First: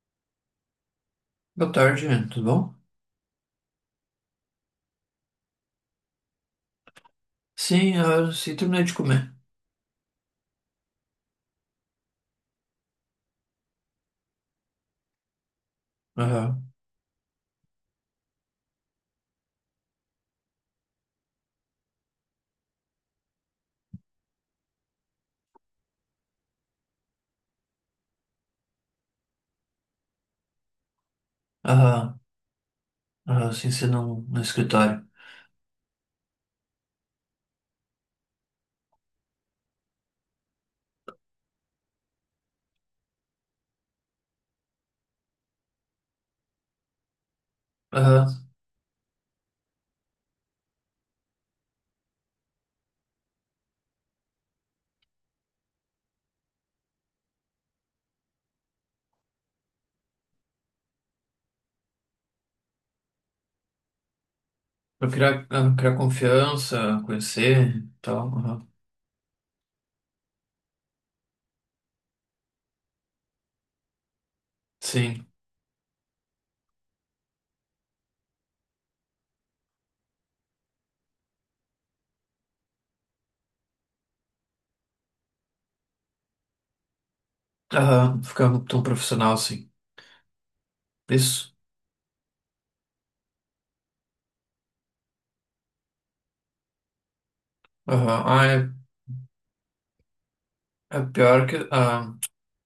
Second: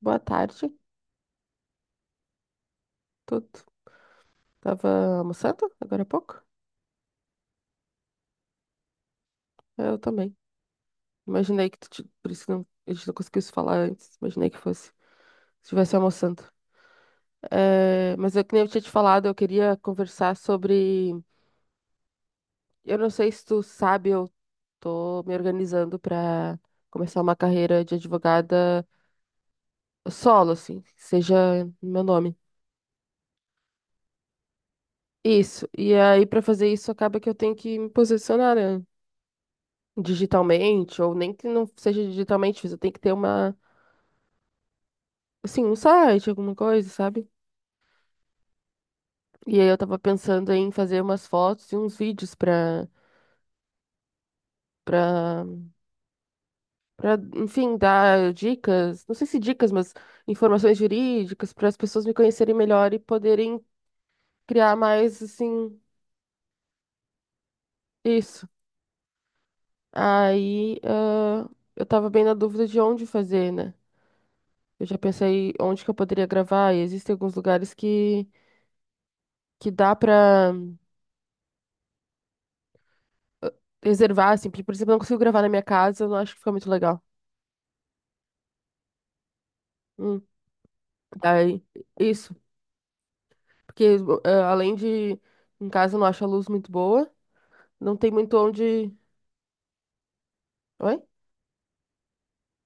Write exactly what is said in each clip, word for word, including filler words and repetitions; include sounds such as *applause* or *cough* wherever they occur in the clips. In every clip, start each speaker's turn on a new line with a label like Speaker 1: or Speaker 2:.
Speaker 1: Boa tarde,
Speaker 2: Boa tarde, tudo bom?
Speaker 1: tudo. Tava almoçando agora há pouco?
Speaker 2: Sim, ah, sim, terminei de comer.
Speaker 1: Eu também. Imaginei que tu, ti- por isso que não, a gente não conseguiu se falar antes. Imaginei que fosse, estivesse almoçando.
Speaker 2: Aham,
Speaker 1: É, mas eu que nem eu tinha te falado, eu queria conversar sobre. Eu não sei se tu sabe, eu tô me organizando para começar uma carreira de advogada solo, assim, que seja meu
Speaker 2: aham,
Speaker 1: nome.
Speaker 2: aham, sim, sim, no, no escritório.
Speaker 1: Isso. E aí, para fazer isso, acaba que eu tenho que me posicionar, né? Digitalmente, ou nem que não seja digitalmente, mas eu tenho que ter uma assim, um site, alguma coisa, sabe?
Speaker 2: Aham,
Speaker 1: E aí eu tava pensando em fazer umas fotos e uns vídeos pra, pra, pra, enfim, dar dicas, não sei se dicas, mas informações jurídicas para as pessoas me conhecerem melhor e poderem criar
Speaker 2: pra
Speaker 1: mais,
Speaker 2: criar, ah,
Speaker 1: assim,
Speaker 2: criar confiança, conhecer e tal,
Speaker 1: isso.
Speaker 2: aham.
Speaker 1: Aí, ah, eu tava bem na dúvida de onde fazer, né? Eu já
Speaker 2: Sim,
Speaker 1: pensei onde que eu poderia gravar e existem alguns lugares que, que dá pra ah, reservar, assim, porque, por exemplo, eu não consigo gravar na minha casa, eu não acho que fica muito legal.
Speaker 2: aham, ficar tão profissional assim.
Speaker 1: Hum.
Speaker 2: Isso,
Speaker 1: Daí, isso. Porque eh, além de em casa não acho a luz muito boa, não tem
Speaker 2: aham.
Speaker 1: muito
Speaker 2: Ah, é,
Speaker 1: onde. Oi?
Speaker 2: é pior que, ah,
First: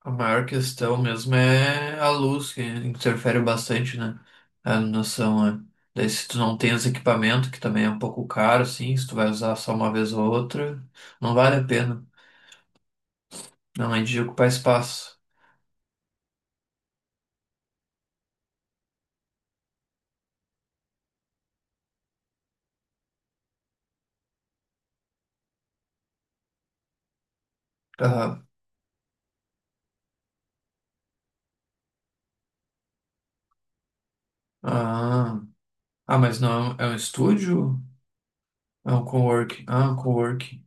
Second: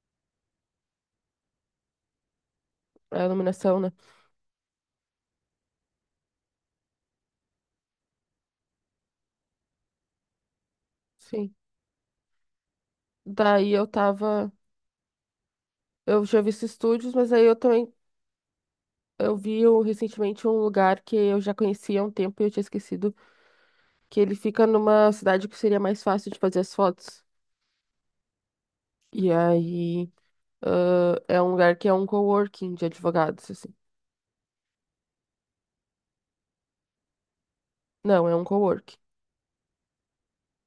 Speaker 2: a maior questão mesmo é a luz, que
Speaker 1: É a
Speaker 2: interfere
Speaker 1: iluminação, né?
Speaker 2: bastante, né? A noção, é. Daí se tu não tem os equipamentos, que também é um pouco caro, assim, se tu vai usar só uma vez ou outra, não
Speaker 1: Sim.
Speaker 2: vale a pena.
Speaker 1: Daí eu
Speaker 2: Não, é de ocupar
Speaker 1: tava.
Speaker 2: espaço.
Speaker 1: Eu já vi esses estúdios, mas aí eu também. Eu vi o- recentemente um lugar que eu já conhecia há um tempo e eu tinha esquecido que ele fica numa cidade que seria mais fácil de fazer as fotos.
Speaker 2: Aham.
Speaker 1: E aí, ãh, é um lugar que é um coworking de advogados, assim.
Speaker 2: Ah, ah, mas não é um é um estúdio?
Speaker 1: Não, é um
Speaker 2: É
Speaker 1: coworking.
Speaker 2: um coworking. Ah, um coworking.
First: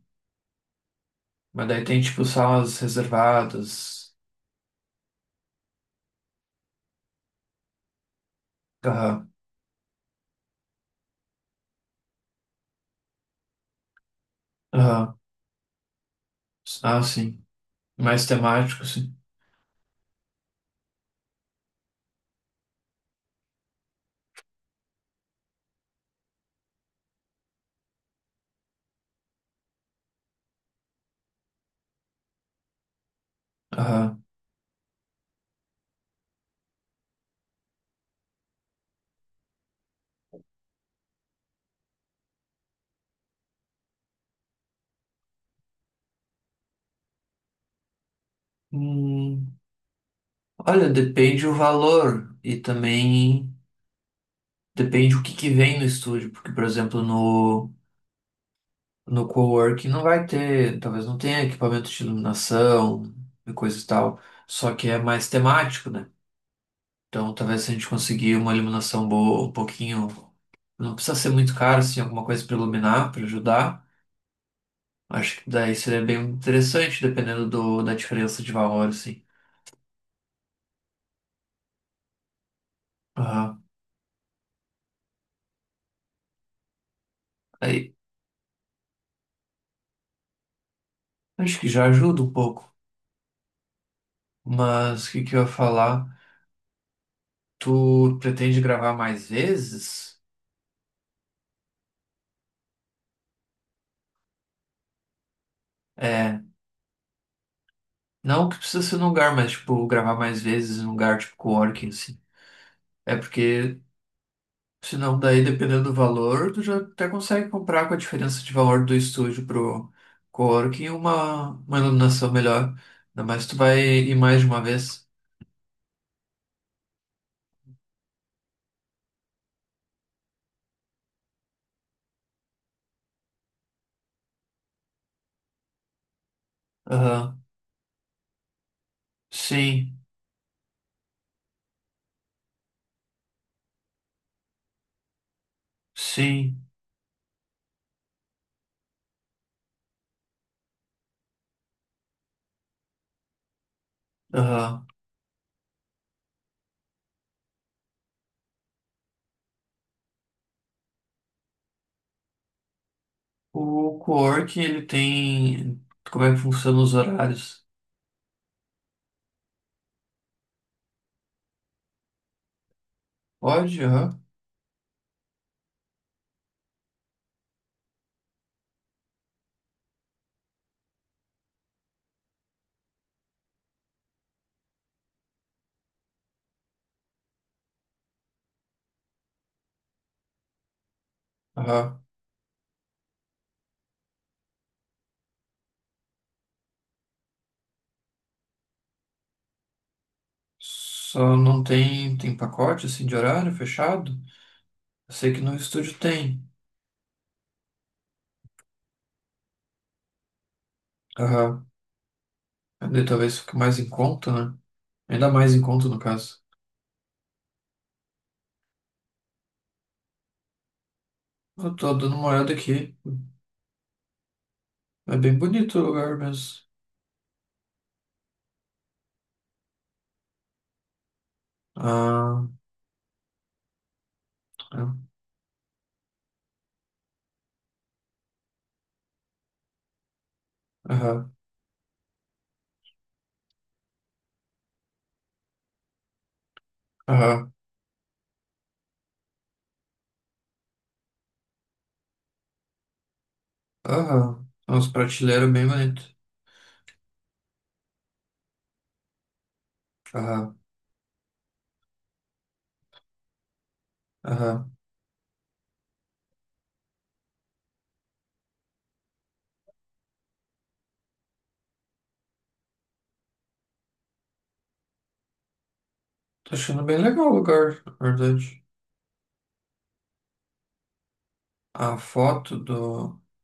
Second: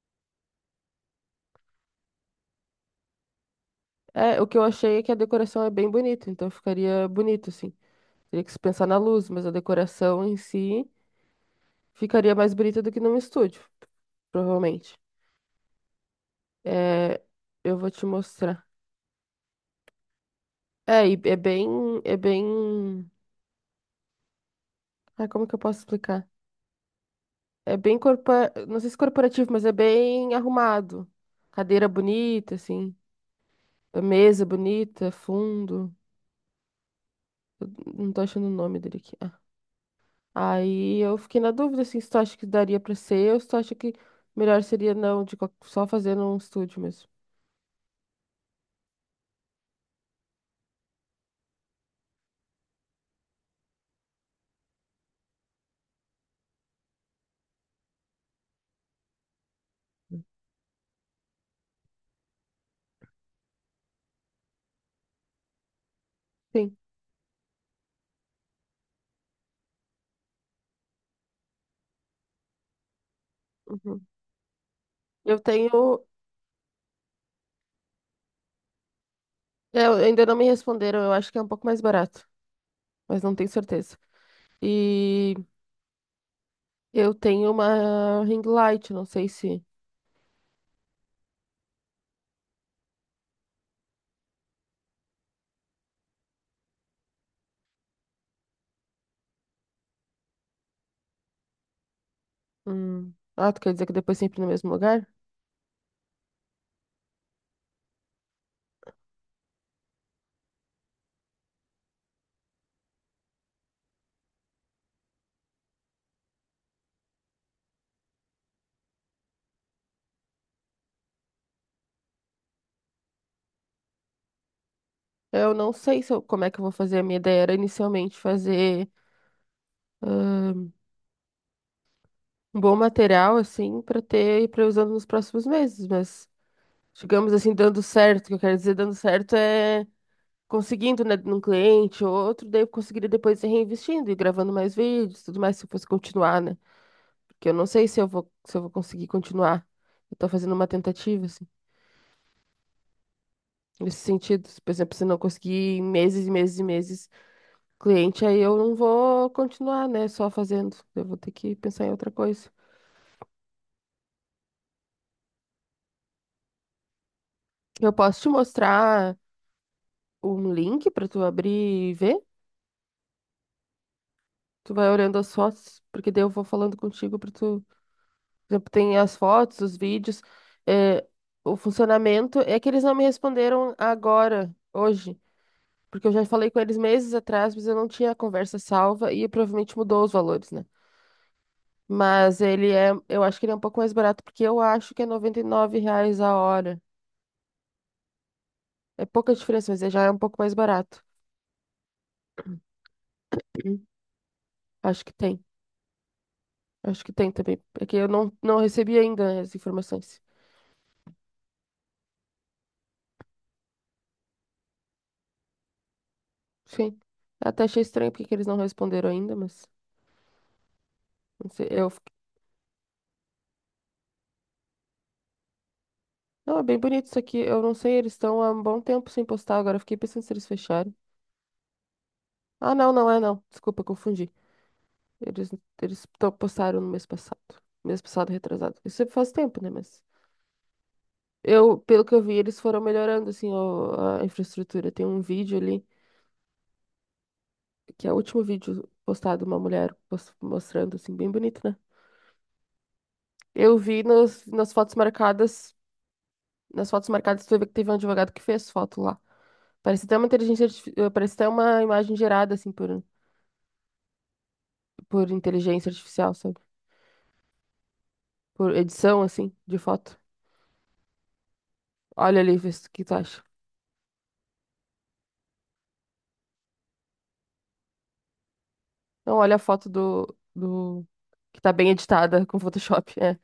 Speaker 2: Mas daí tem tipo salas reservadas.
Speaker 1: É, o que eu achei é que a decoração é bem bonita, então ficaria bonito, assim. Teria que se pensar na luz,
Speaker 2: Aham.
Speaker 1: mas a decoração em si ficaria mais bonita do que num estúdio, provavelmente.
Speaker 2: Aham. Ah,
Speaker 1: É,
Speaker 2: sim.
Speaker 1: eu vou te
Speaker 2: Mais
Speaker 1: mostrar.
Speaker 2: temático, sim.
Speaker 1: É, e é bem, é bem, ah, como que eu posso explicar? É bem corpora... não sei se corporativo, mas é bem arrumado. Cadeira bonita, assim, a
Speaker 2: Aham.
Speaker 1: mesa bonita, fundo. Eu não tô achando o nome dele aqui. Ah. Aí eu fiquei na dúvida, assim, se tu acha que daria pra ser ou se tu acha que melhor seria não, de qual- só fazer num estúdio mesmo.
Speaker 2: Hum, Olha, depende o valor e também depende o que que vem no estúdio, porque, por exemplo, no, no coworking não vai ter, talvez não tenha equipamento de iluminação e coisa e tal, só que é mais temático, né?
Speaker 1: Sim.
Speaker 2: Então, talvez se a gente conseguir uma iluminação boa, um pouquinho. Não precisa ser muito caro, assim, alguma coisa para iluminar, para ajudar.
Speaker 1: Uhum. Eu
Speaker 2: Acho que daí seria
Speaker 1: tenho.
Speaker 2: bem interessante, dependendo do, da diferença de valor, assim.
Speaker 1: Eu ainda não me responderam, eu acho que é um pouco mais barato, mas não tenho
Speaker 2: Aham.
Speaker 1: certeza. E eu tenho
Speaker 2: Aí,
Speaker 1: uma ring light, não sei se.
Speaker 2: acho que já ajuda um pouco. Mas o que que eu ia falar? Tu pretende gravar mais vezes?
Speaker 1: Hum. Ah, tu quer dizer que depois sempre no mesmo lugar?
Speaker 2: É, não que precisa ser num lugar, mas, tipo, gravar mais vezes num lugar tipo coworking, assim. É porque Senão, daí, dependendo do valor, tu já até consegue comprar com a diferença de valor do estúdio pro coworking uma, uma iluminação melhor. Ainda mais tu vai ir mais de uma vez.
Speaker 1: Eu não sei se eu- como é que eu vou fazer. A minha ideia era inicialmente fazer um bom material, assim, pra ter, pra ir usando nos próximos meses, mas digamos
Speaker 2: Aham.
Speaker 1: assim, dando certo, o que eu quero dizer dando certo é
Speaker 2: Sim,
Speaker 1: conseguindo, né, num cliente ou outro, daí eu conseguiria depois ir reinvestindo e gravando mais vídeos, tudo mais, se eu fosse continuar, né?
Speaker 2: sim.
Speaker 1: Porque eu não sei se eu vou, se eu vou conseguir continuar. Eu tô fazendo uma tentativa, assim, nesse sentido. Se, Por
Speaker 2: Aham.
Speaker 1: exemplo, se eu não conseguir em meses e meses e meses cliente, aí eu não vou continuar, né? Só fazendo. Eu vou ter que pensar em outra coisa.
Speaker 2: O coworking, ele tem. Como é que funciona os horários?
Speaker 1: Eu posso te mostrar um link pra tu abrir e ver?
Speaker 2: Pode, aham.
Speaker 1: Tu vai olhando as fotos, porque daí eu vou falando contigo pra tu. Por exemplo, tem as fotos, os vídeos. eh, o funcionamento é que eles não me responderam agora, hoje. Porque eu já falei com eles meses atrás, mas eu não tinha a conversa salva e provavelmente mudou os valores, né?
Speaker 2: Aham.
Speaker 1: Mas ele é, eu acho que ele é um pouco mais barato, porque eu acho que é noventa e nove reais a hora. É pouca diferença, mas ele já é um pouco mais barato.
Speaker 2: Só não tem, tem pacote, assim, de horário
Speaker 1: Uhum.
Speaker 2: fechado?
Speaker 1: Acho que
Speaker 2: Eu sei que
Speaker 1: tem.
Speaker 2: no estúdio tem.
Speaker 1: Acho que tem também. É que eu não, não recebi ainda né, as informações.
Speaker 2: Aham. Daí talvez fique mais em conta, né? Ainda mais em conta, no caso.
Speaker 1: Sim. Até achei estranho porque que eles não responderam ainda, mas não sei.
Speaker 2: Eu
Speaker 1: Eu
Speaker 2: tô
Speaker 1: fiquei...
Speaker 2: dando uma olhada aqui. É bem bonito o lugar
Speaker 1: Não,
Speaker 2: mesmo.
Speaker 1: é bem bonito isso aqui. Eu não sei, eles estão há um bom tempo sem postar agora. eu Fiquei pensando se eles fecharam.
Speaker 2: Ah,
Speaker 1: Ah, não, não é não. Desculpa, confundi.
Speaker 2: é.
Speaker 1: Eles, eles to- postaram no mês passado. Mês passado, retrasado. Isso faz tempo, né? Mas
Speaker 2: Aham,
Speaker 1: eu, pelo que eu vi, eles foram melhorando, assim, o- a infraestrutura. Tem um vídeo ali,
Speaker 2: aham,
Speaker 1: que é o último vídeo postado, uma mulher pos- mostrando, assim, bem bonito, né? Eu vi
Speaker 2: aham.
Speaker 1: nos, nas
Speaker 2: É umas
Speaker 1: fotos
Speaker 2: prateleiras bem
Speaker 1: marcadas,
Speaker 2: bonitas.
Speaker 1: nas fotos marcadas, tu vê que teve um advogado que fez foto lá. Parece até uma
Speaker 2: Aham,
Speaker 1: inteligência, artifi- eh, parece até uma imagem gerada, assim, por,
Speaker 2: aham.
Speaker 1: por inteligência artificial, sabe? Por edição, assim, de foto. Olha ali, vê se- o que tu acha.
Speaker 2: Tô achando bem legal o lugar, na verdade.
Speaker 1: Não, olha a foto do, do... que tá bem
Speaker 2: A
Speaker 1: editada
Speaker 2: foto
Speaker 1: com Photoshop.
Speaker 2: do.
Speaker 1: É.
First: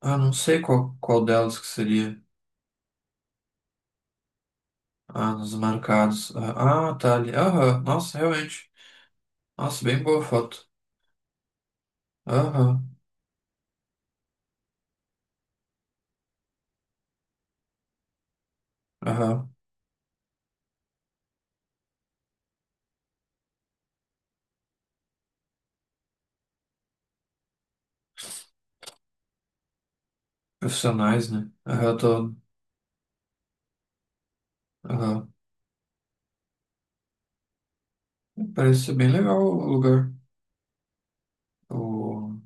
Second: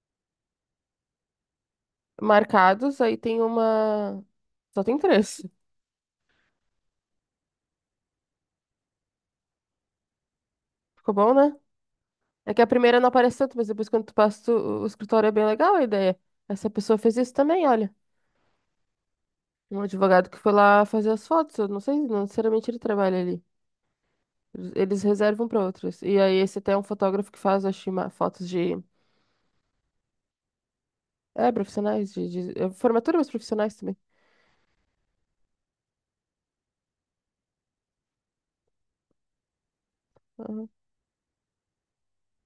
Speaker 2: Ah, não sei qual, qual delas que seria.
Speaker 1: Marcados, aí tem uma. Só tem
Speaker 2: Ah,
Speaker 1: três.
Speaker 2: nos marcados. Ah, ah, tá ali. Aham, nossa, realmente. Nossa, bem boa foto.
Speaker 1: Ficou bom, né? É que a
Speaker 2: Aham,
Speaker 1: primeira não aparece tanto, mas depois quando tu passa, tu- o escritório é bem legal a ideia. Essa pessoa fez isso também, olha.
Speaker 2: aham.
Speaker 1: Um advogado que foi lá fazer as fotos. Eu não sei, não necessariamente ele trabalha ali. Eles reservam para outros. E aí esse até é um fotógrafo que faz, acho, ima- fotos de.
Speaker 2: Profissionais, né?
Speaker 1: É,
Speaker 2: Aham,
Speaker 1: profissionais, de,
Speaker 2: tô.
Speaker 1: de- é, formatura, mas profissionais também.
Speaker 2: Aham. Parece ser bem legal o lugar.
Speaker 1: Aham.
Speaker 2: O.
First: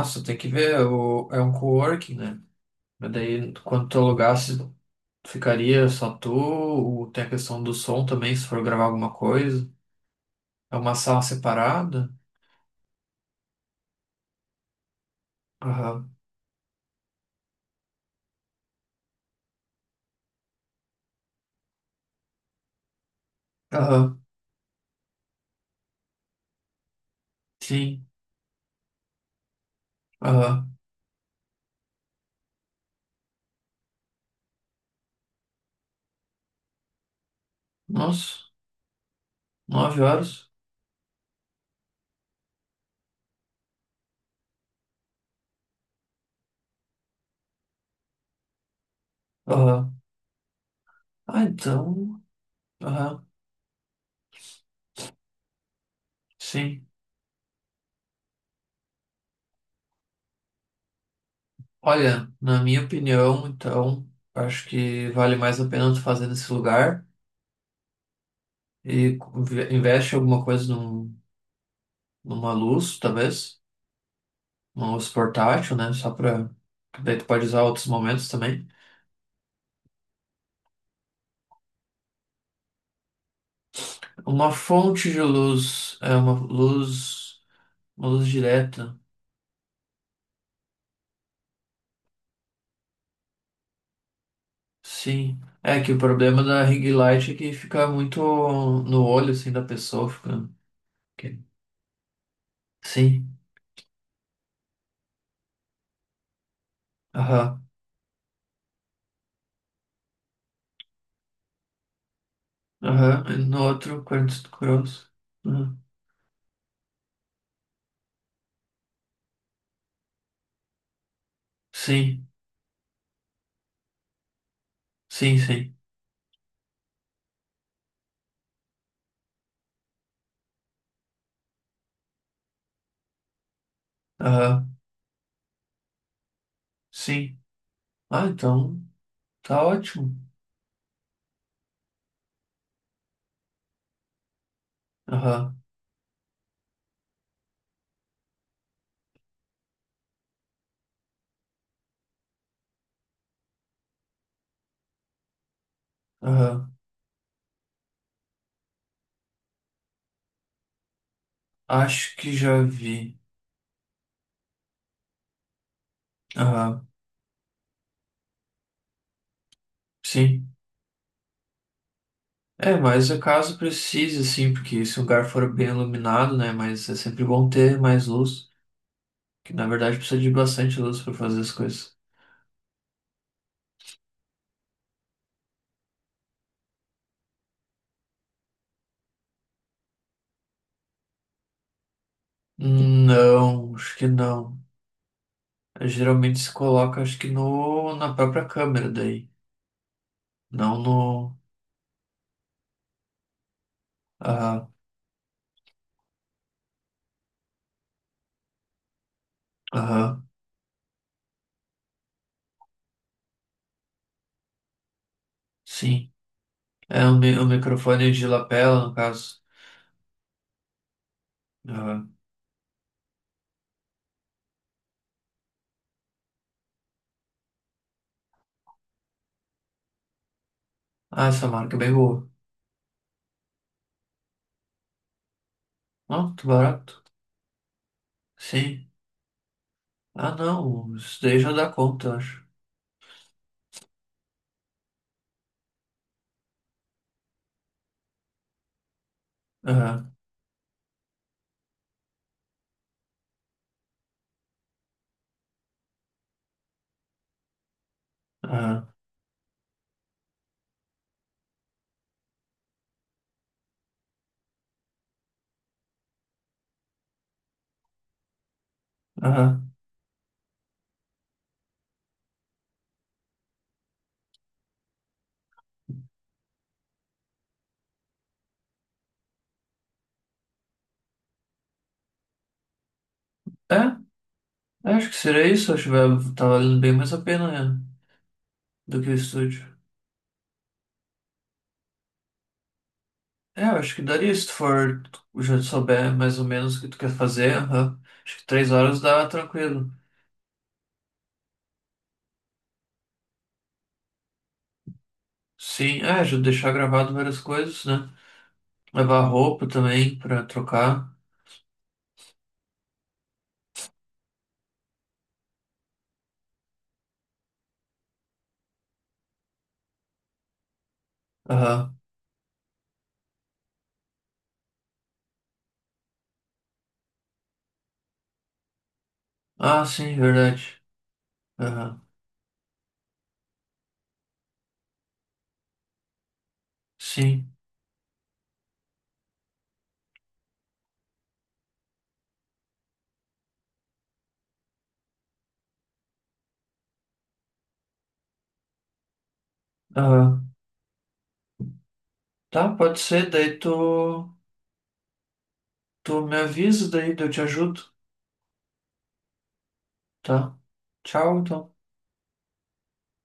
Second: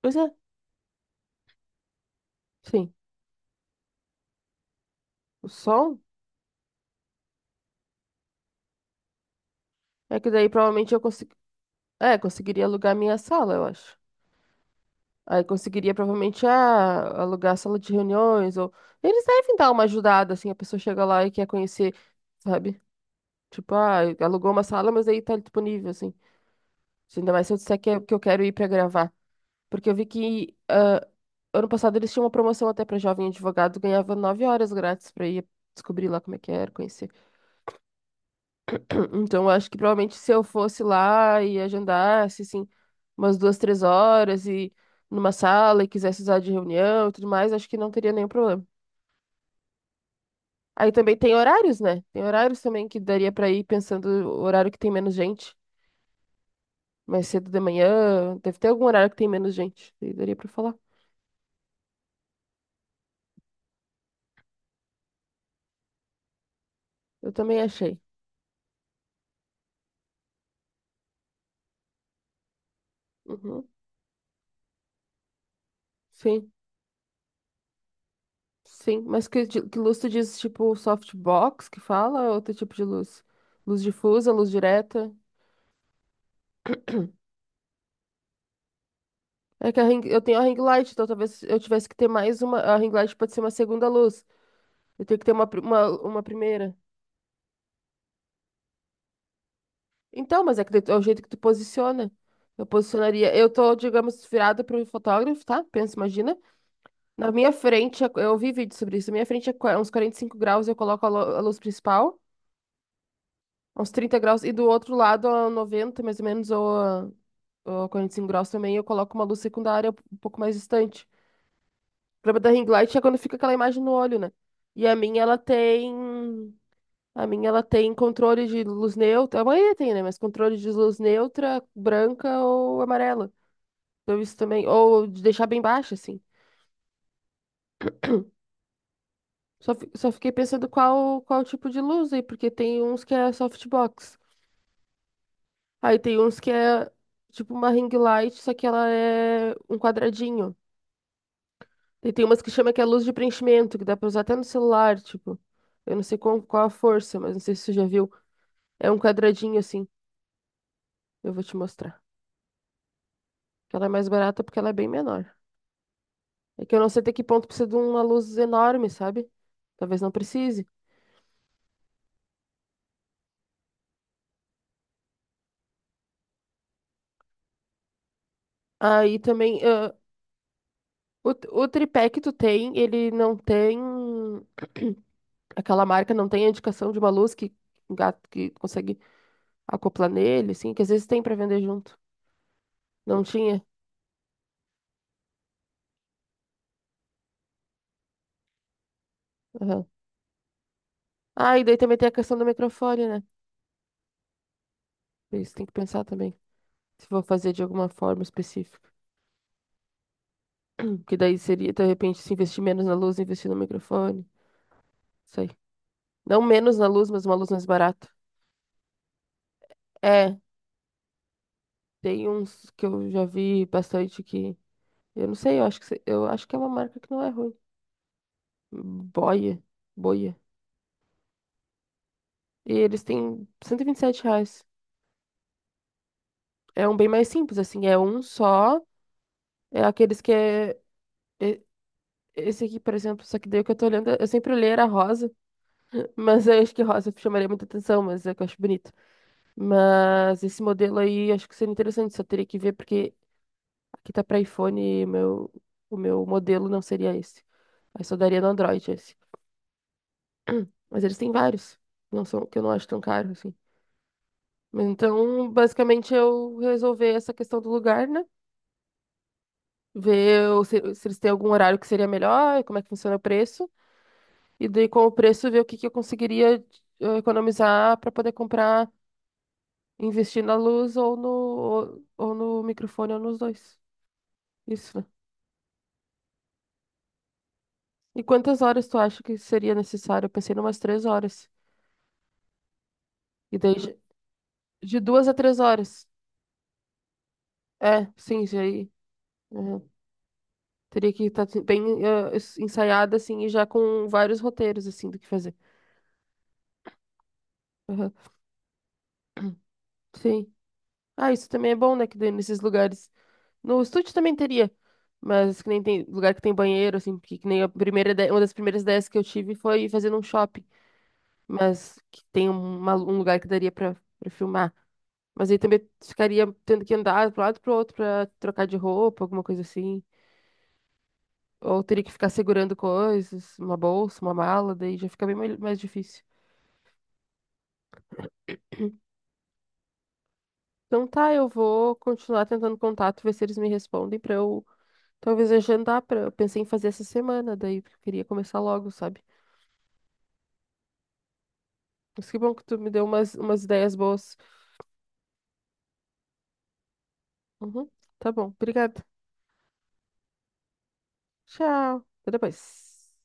Speaker 1: Pois é,
Speaker 2: tem que ver, o- é um coworking, né?
Speaker 1: sim.
Speaker 2: Mas daí, quando tu alugasse,
Speaker 1: O
Speaker 2: ficaria
Speaker 1: som.
Speaker 2: só tu, ou tem a questão do som também, se for gravar alguma coisa.
Speaker 1: É que daí
Speaker 2: É
Speaker 1: provavelmente
Speaker 2: uma
Speaker 1: eu
Speaker 2: sala
Speaker 1: consigo.
Speaker 2: separada?
Speaker 1: É, conseguiria alugar minha sala, eu acho. Aí conseguiria
Speaker 2: Aham,
Speaker 1: provavelmente ah, alugar a sala de reuniões ou eles devem dar uma ajudada assim, a pessoa chega lá e quer conhecer, sabe? Tipo, ah,
Speaker 2: aham,
Speaker 1: alugou uma sala, mas aí tá disponível assim. Se Ainda mais se eu disser que, é-
Speaker 2: sim,
Speaker 1: que eu quero ir pra gravar, porque eu vi que
Speaker 2: aham.
Speaker 1: ah, ano passado eles tinham uma promoção até pra jovem advogado, ganhava nove horas grátis pra ir descobrir lá como é que era, conhecer.
Speaker 2: Nossa,
Speaker 1: Então, eu acho que
Speaker 2: nove
Speaker 1: provavelmente se eu
Speaker 2: horas?
Speaker 1: fosse lá e agendasse, assim, umas duas, três horas e numa sala e quisesse usar de reunião e tudo mais, acho que não teria nenhum problema.
Speaker 2: Aham.
Speaker 1: Aí também tem
Speaker 2: Ah,
Speaker 1: horários, né?
Speaker 2: então,
Speaker 1: Tem horários também que
Speaker 2: aham,
Speaker 1: daria pra ir pensando o horário que tem menos gente.
Speaker 2: sim.
Speaker 1: Mais cedo de manhã, deve ter algum horário que tem menos gente. Daí daria pra falar.
Speaker 2: Olha, na minha opinião, então, acho que vale mais a pena tu fazer nesse lugar
Speaker 1: Eu também achei.
Speaker 2: e co- ve- investe alguma coisa num, numa luz, talvez.
Speaker 1: Uhum.
Speaker 2: Mouse portátil, né? Só para.
Speaker 1: Sim,
Speaker 2: Daí tu pode usar outros momentos também.
Speaker 1: sim. Mas que, di- que luz tu diz, tipo softbox que fala, ou outro tipo de luz? Luz difusa, luz
Speaker 2: Uma fonte
Speaker 1: direta?
Speaker 2: de luz. É uma luz. Uma luz direta.
Speaker 1: É que a ring, eu tenho a ring light, então talvez eu tivesse que ter mais uma. A ring light pode ser uma segunda luz. Eu tenho que ter
Speaker 2: Sim.
Speaker 1: uma, pri-
Speaker 2: É
Speaker 1: uma,
Speaker 2: que o
Speaker 1: uma
Speaker 2: problema da
Speaker 1: primeira.
Speaker 2: ring light é que fica muito no olho, assim, da pessoa.
Speaker 1: Então,
Speaker 2: Fica.
Speaker 1: mas é que de- é o jeito que tu
Speaker 2: que-
Speaker 1: posiciona. Eu posicionaria.
Speaker 2: Sim.
Speaker 1: Eu tô, digamos, virada pro fotógrafo, tá? Pensa, imagina. Na minha
Speaker 2: Aham.
Speaker 1: frente, é- eu vi vídeo sobre isso. Na minha frente é qua- uns quarenta e cinco graus, eu coloco a, lu- a luz principal,
Speaker 2: Aham. E no
Speaker 1: uns
Speaker 2: outro,
Speaker 1: trinta graus. E
Speaker 2: quarenta e cinco
Speaker 1: do outro
Speaker 2: graus.
Speaker 1: lado, a
Speaker 2: Aham.
Speaker 1: noventa mais ou menos, ou, a- ou a quarenta e cinco graus também, eu coloco uma luz secundária um pouco mais distante. O
Speaker 2: Sim.
Speaker 1: problema da ring light é quando fica aquela imagem no olho, né? E a minha, ela
Speaker 2: Sim, sim.
Speaker 1: tem. A minha, ela tem controle de luz neutra. A maioria tem, né? Mas controle de luz neutra, branca ou amarela. Então isso também.
Speaker 2: Aham.
Speaker 1: Ou de deixar bem baixa, assim.
Speaker 2: Sim. Ah, então. Tá
Speaker 1: Só, fi- só
Speaker 2: ótimo.
Speaker 1: fiquei pensando qual, qual tipo de luz aí, porque tem uns que é softbox.
Speaker 2: Aham.
Speaker 1: Aí tem uns que é tipo uma ring light, só que ela é um quadradinho. E tem umas que chama que é luz de preenchimento, que dá pra usar até no celular, tipo. Eu não sei qual, qual a
Speaker 2: Aham.
Speaker 1: força, mas não sei se você já viu. É um quadradinho assim. Eu vou te mostrar.
Speaker 2: Acho que já vi.
Speaker 1: Ela é mais barata porque ela é bem menor. É que eu
Speaker 2: Aham.
Speaker 1: não sei até que ponto precisa de uma luz enorme, sabe? Talvez não
Speaker 2: Sim.
Speaker 1: precise.
Speaker 2: É, mas o caso precise, sim, porque se o lugar for bem iluminado, né? Mas é sempre bom ter mais luz,
Speaker 1: Aí
Speaker 2: que
Speaker 1: também,
Speaker 2: na
Speaker 1: ah,
Speaker 2: verdade precisa de bastante luz para fazer as
Speaker 1: o, o
Speaker 2: coisas.
Speaker 1: tripé que tu tem, ele não tem. Aquela marca não tem a indicação de uma luz que um gato que consegue acoplar nele, assim, que às vezes tem pra vender junto.
Speaker 2: Hum,
Speaker 1: Não tinha?
Speaker 2: Não, acho que não. Eh, Geralmente se coloca, acho que no, na própria câmera daí,
Speaker 1: Aham.
Speaker 2: não no.
Speaker 1: Ah, e daí também tem a questão do microfone, né?
Speaker 2: Aham,
Speaker 1: Isso tem que pensar também. Se for fazer de alguma forma específica.
Speaker 2: aham,
Speaker 1: Hum, Que daí seria, de repente, se investir menos na luz, investir no microfone. Sei.
Speaker 2: sim.
Speaker 1: Não menos na
Speaker 2: É
Speaker 1: luz,
Speaker 2: o,
Speaker 1: mas uma
Speaker 2: mi- o
Speaker 1: luz mais barata.
Speaker 2: microfone de lapela, no caso.
Speaker 1: É,
Speaker 2: Aham.
Speaker 1: tem uns que eu já vi bastante que. Eu não sei, eu acho que, se- eu acho que é uma marca que não é ruim. Boia. Boia.
Speaker 2: Ah, essa marca é bem boa.
Speaker 1: E eles têm cento e e vinte e sete reais.
Speaker 2: Não, muito
Speaker 1: É um
Speaker 2: barato.
Speaker 1: bem mais simples, assim. É um só.
Speaker 2: Sim.
Speaker 1: É aqueles que
Speaker 2: Ah,
Speaker 1: é.
Speaker 2: não, isso daí já
Speaker 1: e-
Speaker 2: dá conta, eu acho.
Speaker 1: Esse aqui, por exemplo, só que daí o que eu tô olhando, eu sempre olhei era rosa, *laughs* mas eu acho que rosa chamaria muita atenção, mas é que eu acho bonito.
Speaker 2: Aham,
Speaker 1: Mas esse modelo aí, acho que seria interessante, só teria que ver, porque que tá pra iPhone, meu, o meu modelo não seria esse. Aí só daria no
Speaker 2: aham,
Speaker 1: Android esse. Mas eles têm vários. Não são, que eu não acho tão caro assim. Mas Então, basicamente, eu resolver essa questão do lugar, né?
Speaker 2: aham.
Speaker 1: Ver o- se, se eles têm algum horário que seria melhor, como é que funciona o preço. E daí, com o preço, ver o que, que eu conseguiria eh, economizar para poder comprar, investir na luz ou no, ou, ou no microfone ou nos dois.
Speaker 2: É, eu
Speaker 1: Isso, né?
Speaker 2: acho que seria isso, acho que vai- tá valendo bem mais a pena, né,
Speaker 1: E quantas horas tu
Speaker 2: do que o
Speaker 1: acha que
Speaker 2: estúdio.
Speaker 1: seria necessário? Eu pensei em umas três horas. E
Speaker 2: É, eu
Speaker 1: daí,
Speaker 2: acho que daria se tu
Speaker 1: de
Speaker 2: for, tu
Speaker 1: duas a três
Speaker 2: já
Speaker 1: horas.
Speaker 2: souber mais ou menos o que tu quer fazer, aham.
Speaker 1: É,
Speaker 2: Acho
Speaker 1: sim,
Speaker 2: que
Speaker 1: isso
Speaker 2: três
Speaker 1: aí.
Speaker 2: horas dá
Speaker 1: Uhum.
Speaker 2: tranquilo.
Speaker 1: Teria que estar bem eh, es- ensaiada, assim, e já com vários roteiros, assim, do que fazer.
Speaker 2: Sim, é, já deixar gravado várias coisas, né?
Speaker 1: Uhum.
Speaker 2: Levar roupa também pra
Speaker 1: Sim.
Speaker 2: trocar.
Speaker 1: Ah, isso também é bom, né? Que daí nesses lugares. No estúdio também teria. Mas que nem tem lugar que tem banheiro, assim, porque que nem a primeira ideia, uma das primeiras ideias que eu tive foi fazer num shopping.
Speaker 2: Aham.
Speaker 1: Mas que tem um, uma- um lugar que daria pra, pra filmar. Mas aí também ficaria tendo que andar pro lado e pro outro pra trocar de roupa, alguma coisa
Speaker 2: Ah,
Speaker 1: assim.
Speaker 2: sim, verdade.
Speaker 1: Ou
Speaker 2: Aham.
Speaker 1: teria que ficar segurando coisas, uma bolsa, uma mala, daí já fica bem mai- mais difícil.
Speaker 2: Sim.
Speaker 1: Então tá, eu vou continuar tentando contato, ver se eles me respondem pra eu talvez agendar pra. Eu pensei em fazer essa semana, daí porque eu queria começar logo, sabe?
Speaker 2: Aham.
Speaker 1: Mas que bom que
Speaker 2: Tá,
Speaker 1: tu me
Speaker 2: pode
Speaker 1: deu
Speaker 2: ser,
Speaker 1: umas,
Speaker 2: daí
Speaker 1: umas
Speaker 2: tu,
Speaker 1: ideias boas.
Speaker 2: tu me avisa, daí eu te ajudo,
Speaker 1: Uhum, tá bom, obrigada.
Speaker 2: tá? Tchau, então.
Speaker 1: Tchau, até depois.